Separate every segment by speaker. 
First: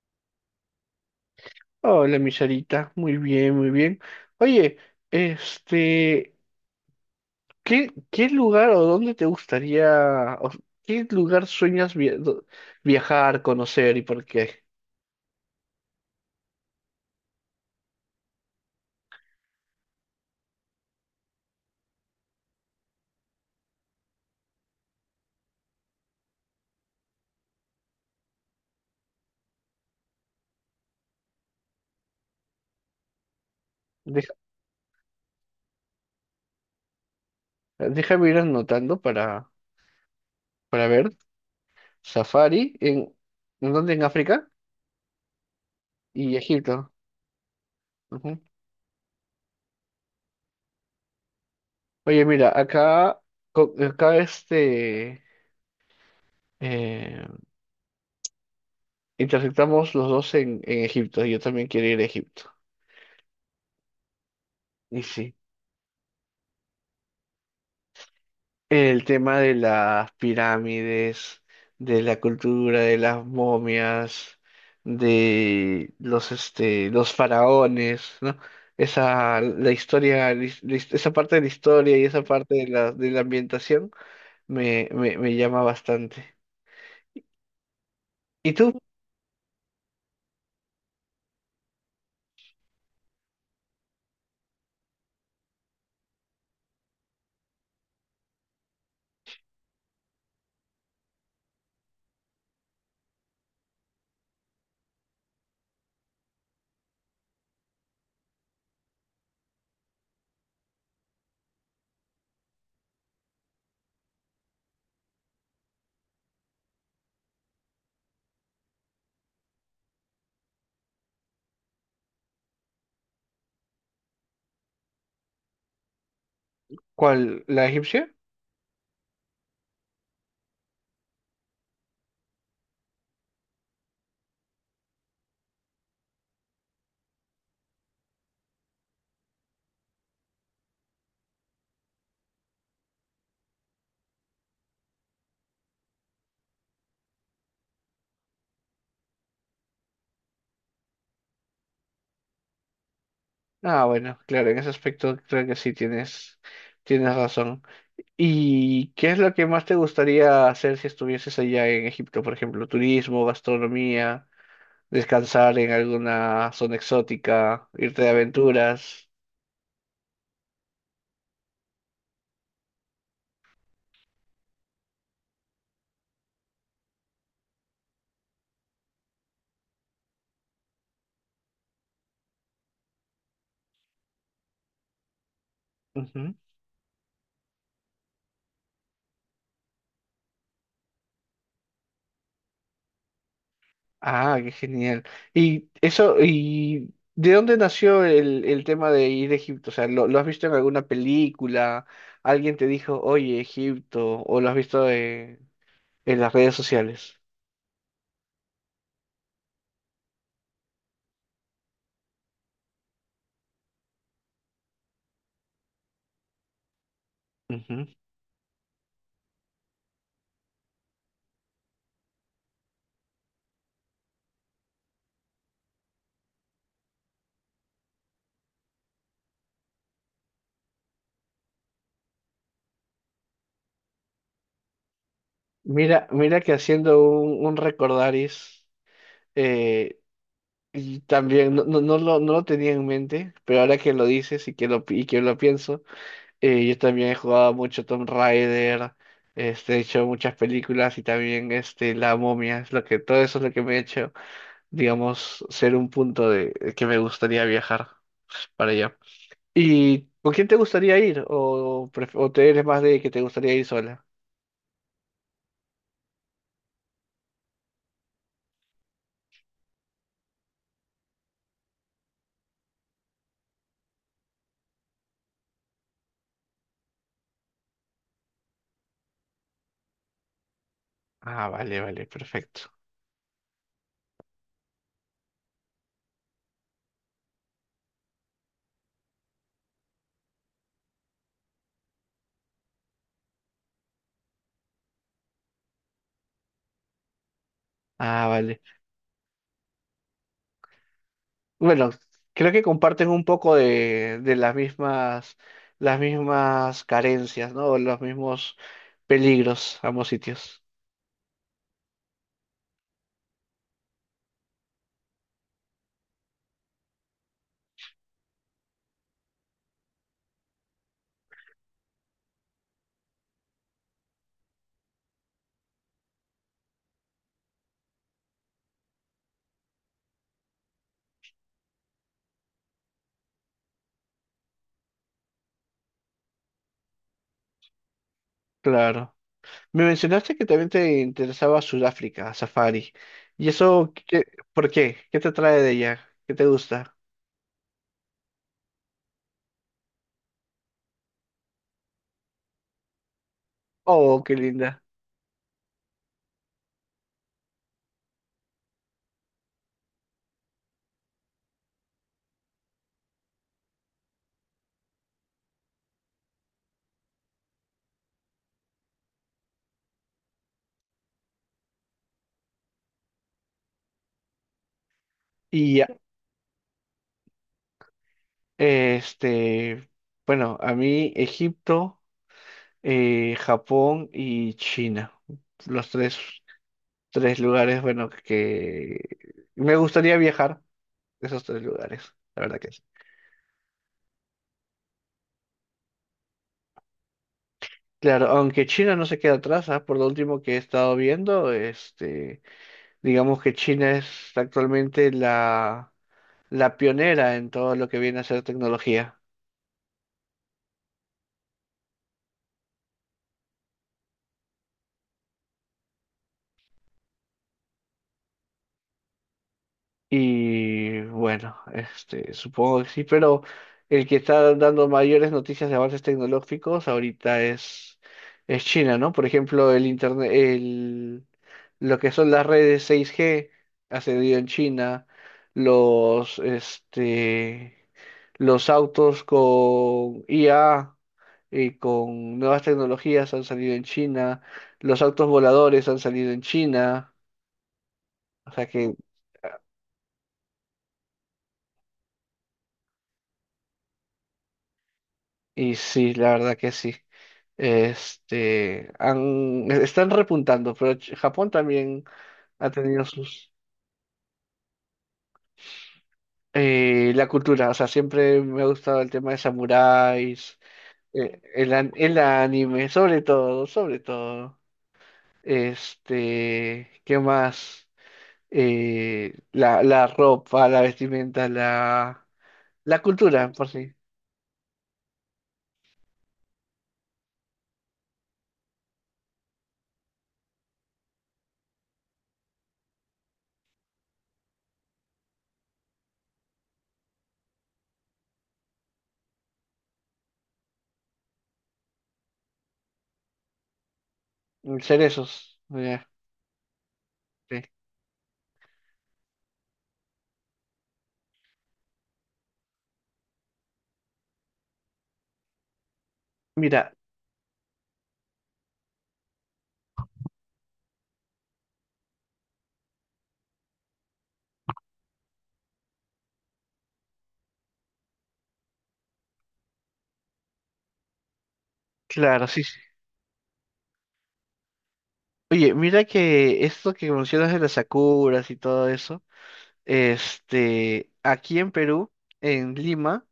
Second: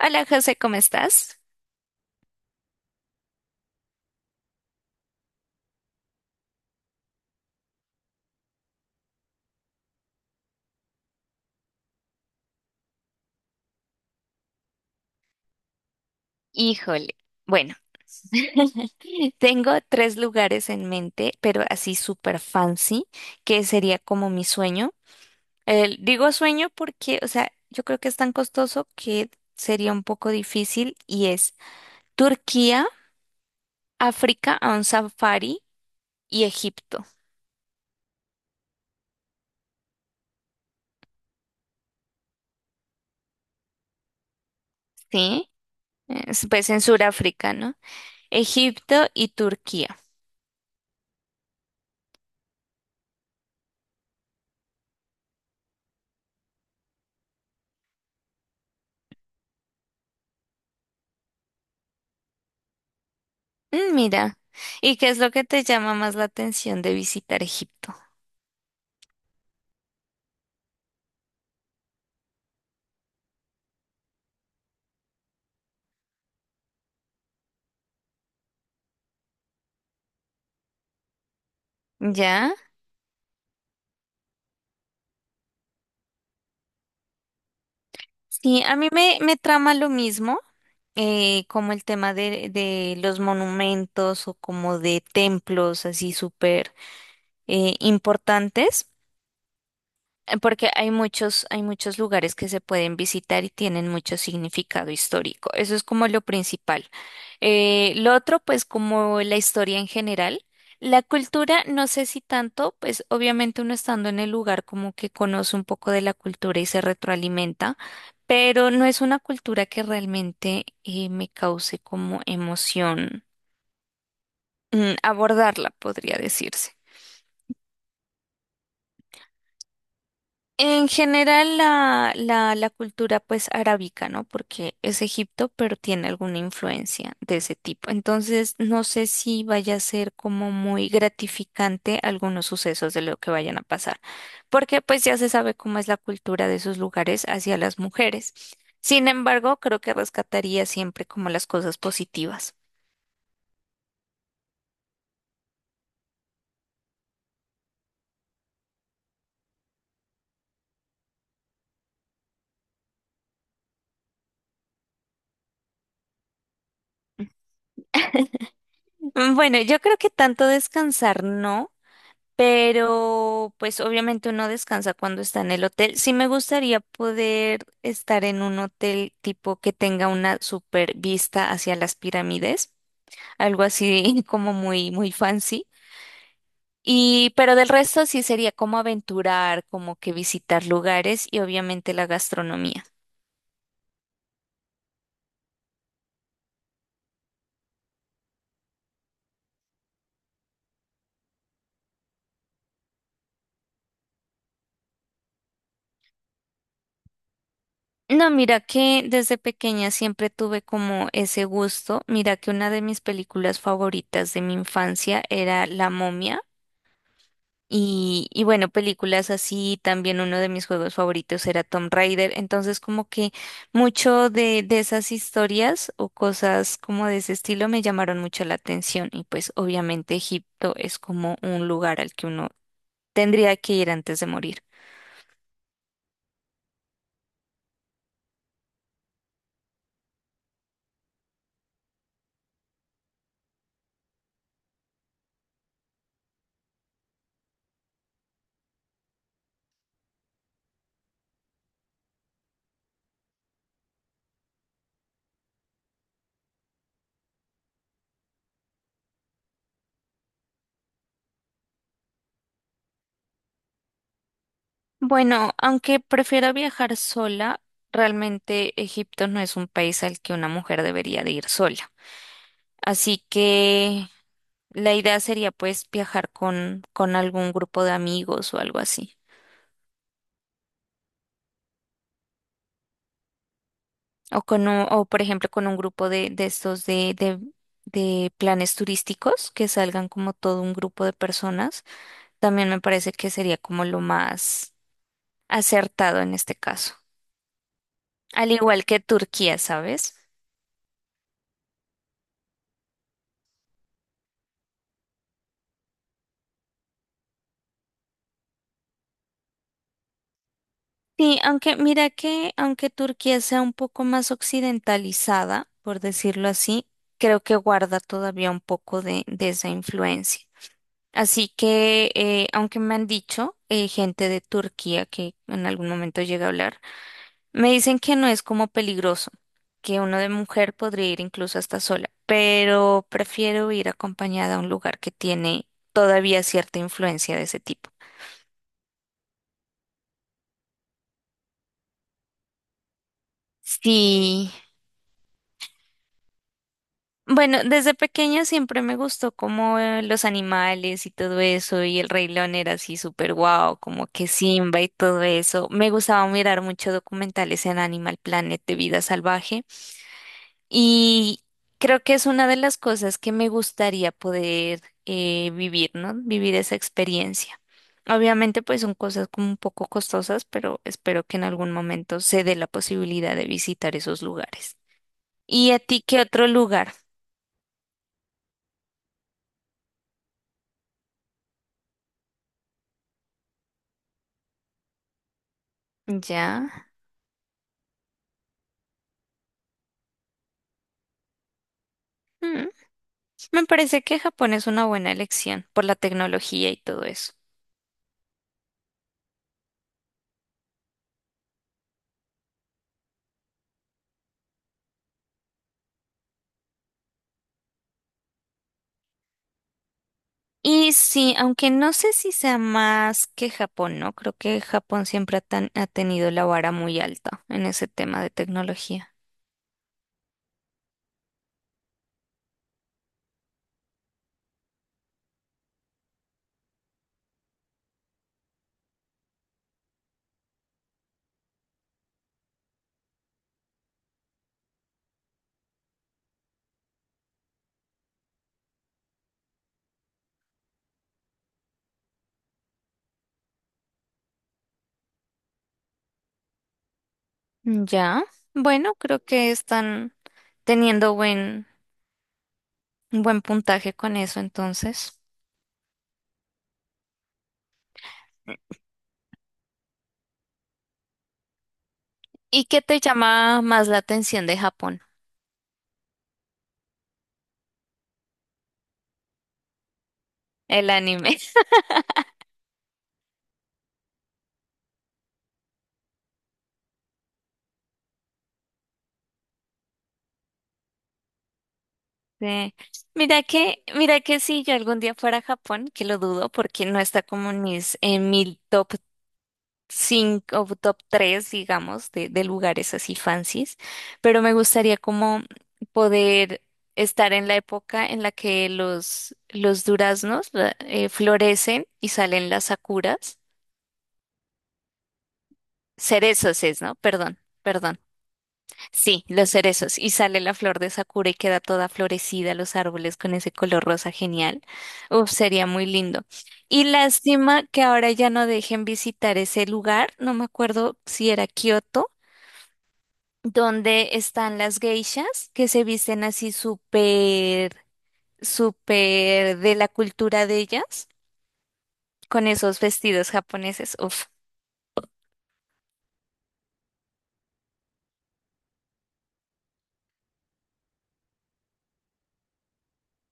Speaker 1: Hola José, ¿cómo estás?
Speaker 2: Hola, mi Sarita. Muy bien, muy bien. Oye, este, ¿qué lugar o dónde te gustaría, o qué lugar sueñas viajar, conocer y por qué?
Speaker 1: Híjole, bueno, tengo tres lugares en mente, pero así súper fancy, que sería como mi sueño. Digo sueño porque, o sea, yo creo que es tan costoso que sería un poco difícil, y es Turquía,
Speaker 2: Deja-
Speaker 1: África a un safari y Egipto.
Speaker 2: Déjame ir anotando para ver. Safari, ¿en dónde? En África
Speaker 1: ¿Sí?
Speaker 2: y
Speaker 1: Es, pues, en
Speaker 2: Egipto.
Speaker 1: Sudáfrica, ¿no?
Speaker 2: Ujú.
Speaker 1: Egipto y Turquía.
Speaker 2: Oye, mira, acá, acá eh, intersectamos los dos en Egipto. Yo también quiero ir a Egipto.
Speaker 1: Mira, ¿y
Speaker 2: Y
Speaker 1: qué es lo
Speaker 2: sí.
Speaker 1: que te llama más la atención de visitar Egipto?
Speaker 2: El tema de las pirámides, de la cultura, de las momias, de los faraones, ¿no? Esa, la historia, esa parte de la historia y esa
Speaker 1: ¿Ya?
Speaker 2: parte de de la ambientación me llama bastante. ¿Y
Speaker 1: Sí,
Speaker 2: tú?
Speaker 1: a mí me, me trama lo mismo, como el tema de los monumentos o como de templos así súper importantes. Porque hay muchos lugares que se pueden visitar y tienen mucho significado histórico. Eso es como lo principal. Lo otro, pues como la historia en general. La cultura, no sé si tanto. Pues obviamente uno estando en el lugar como que conoce un poco de la cultura y se retroalimenta, pero no es una cultura que realmente me cause como emoción, abordarla, podría decirse.
Speaker 2: ¿Cuál? ¿La egipcia?
Speaker 1: En general la, la cultura pues arábica, ¿no? Porque es Egipto, pero tiene alguna influencia de ese tipo. Entonces, no sé si vaya a ser como muy gratificante algunos sucesos de lo que vayan a pasar, porque pues ya se sabe cómo es la cultura de esos lugares hacia las mujeres. Sin embargo, creo que rescataría siempre como las cosas positivas.
Speaker 2: Ah, bueno, claro, en ese aspecto creo que tienes razón. ¿Y qué es lo que más te gustaría hacer si estuvieses allá en Egipto? Por ejemplo, turismo, gastronomía, descansar en alguna zona exótica, irte de aventuras.
Speaker 1: Bueno, yo creo que tanto descansar no. Pero pues obviamente uno descansa cuando está en el hotel. Sí me gustaría poder estar en un hotel tipo que tenga una super vista hacia las pirámides, algo así como muy muy fancy.
Speaker 2: Ujú.
Speaker 1: Y pero del resto sí sería como aventurar, como que visitar lugares y obviamente la gastronomía.
Speaker 2: Ah, qué genial. Y eso, ¿y de dónde nació el tema de ir a Egipto? O sea, lo has visto en alguna película? ¿Alguien te dijo, oye, Egipto? ¿O lo has visto en las redes sociales?
Speaker 1: No, mira que desde pequeña siempre tuve como ese gusto. Mira que una de mis películas favoritas de mi infancia era La Momia.
Speaker 2: Ujú.
Speaker 1: Y bueno, películas así, también uno de mis juegos favoritos era Tomb Raider, entonces como que mucho de esas historias o cosas como de ese estilo me llamaron mucho la atención, y pues obviamente Egipto es como un lugar al que uno tendría que ir antes de morir.
Speaker 2: Mira, mira que haciendo un recordaris. eh, Y también no, no lo tenía en mente, pero ahora que lo dices y que y que lo pienso, yo también he jugado mucho Tomb Raider, he hecho muchas películas y también La Momia, es lo que, todo eso es lo que me ha hecho, digamos, ser un punto de que me gustaría viajar para allá. ¿Y con quién te gustaría ir? O te eres más de que te gustaría ir sola?
Speaker 1: Bueno, aunque prefiero viajar sola, realmente Egipto no es un país al que una mujer debería de ir sola. Así que la idea sería pues viajar con algún grupo de amigos o algo así.
Speaker 2: Ah, vale, vale, perfecto.
Speaker 1: O por ejemplo con un grupo de estos de, de planes turísticos que salgan como todo un grupo de personas. También me parece que sería como lo más acertado en este caso.
Speaker 2: Ah,
Speaker 1: Al
Speaker 2: vale.
Speaker 1: igual que Turquía, ¿sabes?
Speaker 2: Bueno, creo que comparten un poco de las mismas carencias, ¿no? Los mismos peligros, ambos sitios.
Speaker 1: Sí, aunque mira que aunque Turquía sea un poco más occidentalizada, por decirlo así, creo que guarda todavía un poco de esa influencia. Así que, aunque me han dicho gente de Turquía que en algún momento llega a hablar, me dicen que no es como peligroso, que uno de mujer podría ir incluso hasta sola, pero prefiero ir acompañada a un lugar que tiene todavía cierta influencia de ese tipo.
Speaker 2: Claro. Me mencionaste que también te interesaba Sudáfrica, Safari. ¿Y eso qué,
Speaker 1: Sí.
Speaker 2: por qué? ¿Qué te trae de ella? ¿Qué te gusta?
Speaker 1: Bueno, desde pequeña siempre me gustó como los animales y todo eso, y el Rey León era así súper guau, como
Speaker 2: Oh,
Speaker 1: que
Speaker 2: qué
Speaker 1: Simba
Speaker 2: linda.
Speaker 1: y todo eso. Me gustaba mirar muchos documentales en Animal Planet de vida salvaje, y creo que es una de las cosas que me gustaría poder vivir, ¿no? Vivir esa experiencia. Obviamente, pues son cosas como un poco costosas, pero espero que en algún momento se dé la posibilidad de visitar esos lugares. ¿Y
Speaker 2: Y
Speaker 1: a
Speaker 2: ya,
Speaker 1: ti qué otro lugar?
Speaker 2: este, bueno, a mí Egipto, Japón y China. Los tres
Speaker 1: Ya.
Speaker 2: Tres lugares, bueno, que me gustaría viajar esos tres lugares, la verdad
Speaker 1: Mm,
Speaker 2: que sí.
Speaker 1: Me parece que Japón es una buena elección por la tecnología y todo eso.
Speaker 2: Claro, aunque China no se queda atrás, ¿ah? Por lo último que he estado viendo, digamos que China es actualmente la pionera en todo lo que viene a ser tecnología.
Speaker 1: Y sí, aunque no sé si sea más que Japón, ¿no? Creo que Japón siempre ha, ha tenido la vara muy alta en ese tema de tecnología.
Speaker 2: Y bueno, supongo que sí, pero el que está dando mayores noticias de avances tecnológicos ahorita es China, ¿no? Por ejemplo, el internet, lo que son las redes 6G ha cedido en China, los, este, los autos con IA y con nuevas tecnologías han salido en China, los autos voladores han salido en China,
Speaker 1: Ya,
Speaker 2: o sea que
Speaker 1: bueno, creo que están teniendo un buen puntaje con eso entonces.
Speaker 2: Y sí, la verdad que sí. Están repuntando, pero Japón también
Speaker 1: ¿Y
Speaker 2: ha
Speaker 1: qué te
Speaker 2: tenido sus...
Speaker 1: llama más la atención de Japón?
Speaker 2: la cultura, o sea, siempre me ha gustado el tema de samuráis,
Speaker 1: El anime.
Speaker 2: el anime, sobre todo, sobre todo. Este, ¿qué más? La ropa, la vestimenta,
Speaker 1: Sí.
Speaker 2: la cultura, por sí.
Speaker 1: Mira que si yo algún día fuera a Japón, que lo dudo porque no está como en mi top 5 o top tres, digamos, de lugares así fancies, pero me gustaría como poder estar en la época en la que los duraznos florecen y salen las sakuras.
Speaker 2: Cerezos. Mira,
Speaker 1: Cerezos es, ¿no? Perdón,
Speaker 2: sí.
Speaker 1: perdón. Sí, los cerezos. Y sale la flor de Sakura y queda toda florecida los árboles con ese color rosa genial. Uf, sería muy lindo. Y
Speaker 2: Mira,
Speaker 1: lástima que ahora ya no dejen visitar ese lugar. No me acuerdo si era Kioto, donde están las geishas que se visten así súper, súper de la cultura de ellas,
Speaker 2: claro,
Speaker 1: con
Speaker 2: sí, sí.
Speaker 1: esos vestidos japoneses. Uf,
Speaker 2: Oye, mira que esto que mencionas de las sakuras y todo eso, aquí en Perú, en Lima,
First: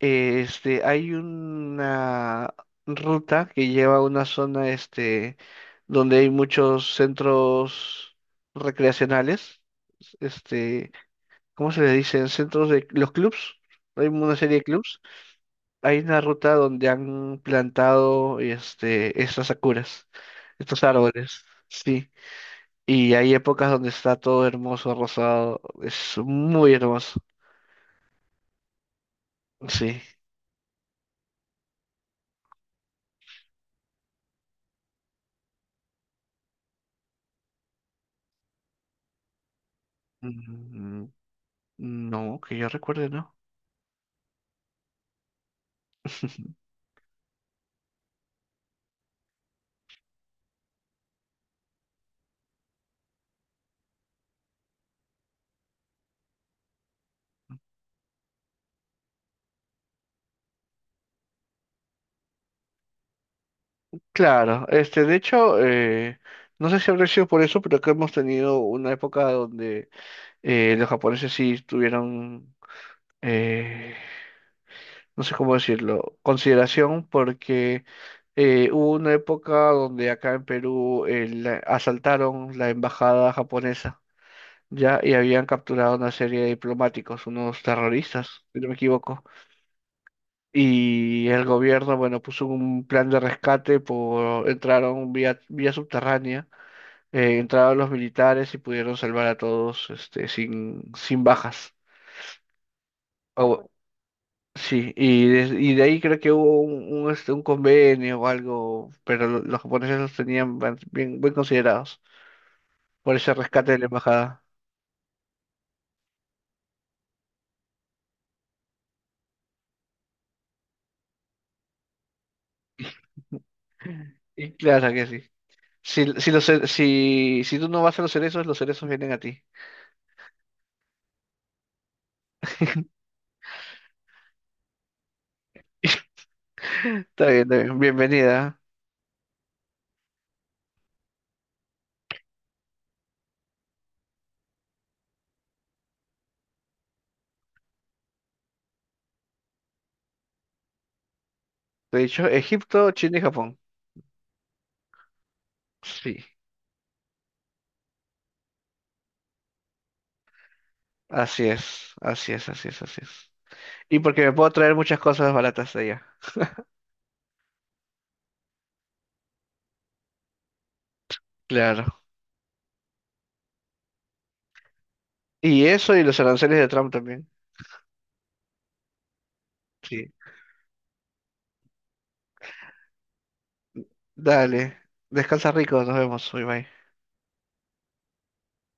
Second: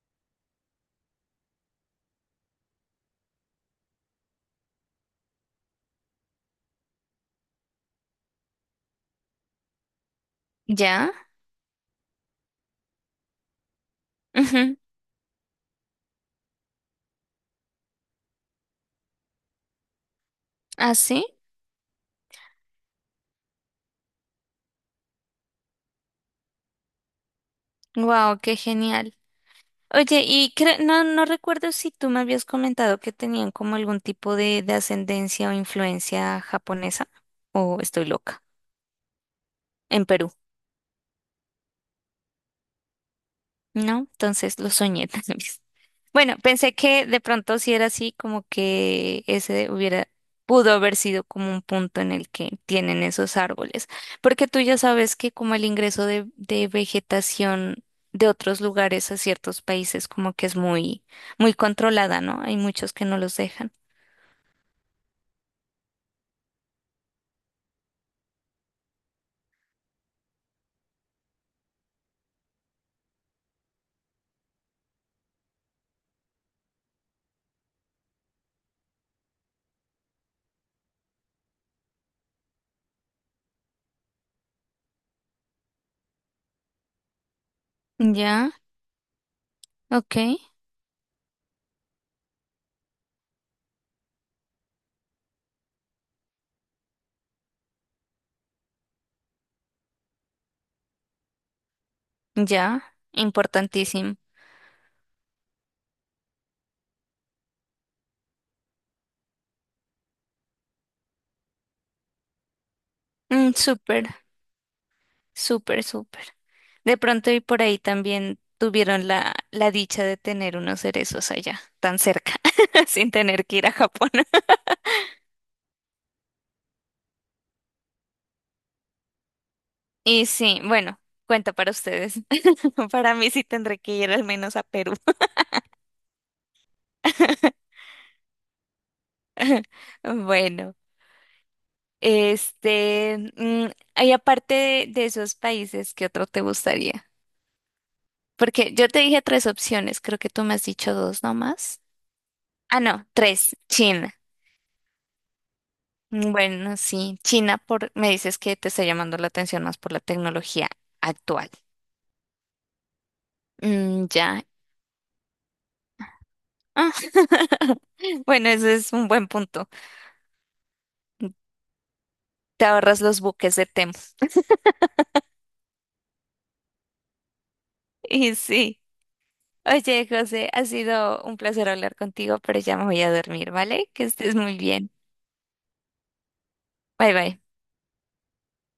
Speaker 2: hay una ruta que lleva a una zona, donde hay muchos centros recreacionales, este,
Speaker 1: ¿ya?
Speaker 2: ¿cómo se le dicen? Centros de los clubs, hay una serie de
Speaker 1: Ujú,
Speaker 2: clubs. Hay una ruta donde han plantado, estas sakuras, estos
Speaker 1: así.
Speaker 2: árboles, sí. Y hay épocas donde está todo hermoso, rosado. Es muy hermoso.
Speaker 1: Wow, qué genial.
Speaker 2: Sí.
Speaker 1: Oye, y no, no recuerdo si tú me habías comentado que tenían como algún tipo de ascendencia o influencia japonesa, o estoy loca, en Perú,
Speaker 2: Mm, no, que yo recuerde, ¿no?
Speaker 1: ¿no? Entonces lo soñé también. Bueno, pensé que de pronto si era así, como que ese hubiera, pudo haber sido como un punto en el que tienen esos árboles, porque tú ya sabes que como el ingreso de vegetación de otros lugares a ciertos países como que es muy, muy controlada, ¿no? Hay muchos que no los dejan.
Speaker 2: Claro, de hecho, no sé si habrá sido por eso, pero que hemos tenido una época donde los japoneses sí tuvieron, eh, no sé cómo decirlo, consideración porque hubo una época donde acá en Perú asaltaron la embajada japonesa. Ya, y habían capturado una serie de diplomáticos, unos terroristas,
Speaker 1: Ya,
Speaker 2: si no me equivoco.
Speaker 1: ok,
Speaker 2: Y el gobierno, bueno, puso un plan de rescate por, entraron vía subterránea, entraron los militares y pudieron salvar a todos, sin bajas.
Speaker 1: ya,
Speaker 2: Bueno,
Speaker 1: importantísimo.
Speaker 2: sí, y de ahí creo que hubo un convenio o algo, pero los japoneses los tenían bien considerados por ese rescate de la
Speaker 1: Súper,
Speaker 2: embajada.
Speaker 1: súper, súper. De pronto y por ahí también tuvieron la, la dicha de tener unos cerezos allá, tan cerca, sin tener que ir a Japón.
Speaker 2: Y claro que sí. Si, los ce- si, si tú no vas a los cerezos vienen a ti.
Speaker 1: Y sí, bueno, cuenta para ustedes. Para mí sí tendré que ir al menos a Perú.
Speaker 2: Está bien, está bien. Bienvenida.
Speaker 1: Bueno, este, y aparte de esos países, ¿qué otro te gustaría? Porque yo te dije tres opciones, creo que tú me has dicho dos nomás.
Speaker 2: De hecho,
Speaker 1: Ah,
Speaker 2: Egipto,
Speaker 1: no,
Speaker 2: China y
Speaker 1: tres,
Speaker 2: Japón.
Speaker 1: China.
Speaker 2: Sí,
Speaker 1: Bueno, sí, China por, me dices que te está llamando la atención más por la tecnología
Speaker 2: así
Speaker 1: actual.
Speaker 2: es, así es, así es, así es. Y
Speaker 1: Mm,
Speaker 2: porque me
Speaker 1: ya.
Speaker 2: puedo traer muchas cosas baratas de allá.
Speaker 1: Ah, bueno, ese es un buen punto.
Speaker 2: Claro.
Speaker 1: Te ahorras los buques de Temo.
Speaker 2: Y eso y los aranceles de Trump también.
Speaker 1: Y sí. Oye,
Speaker 2: Sí.
Speaker 1: José, ha sido un placer hablar contigo, pero ya me voy a dormir, ¿vale? Que estés muy
Speaker 2: Dale.
Speaker 1: bien.
Speaker 2: Descansa rico, nos vemos. Bye bye.
Speaker 1: Bye bye.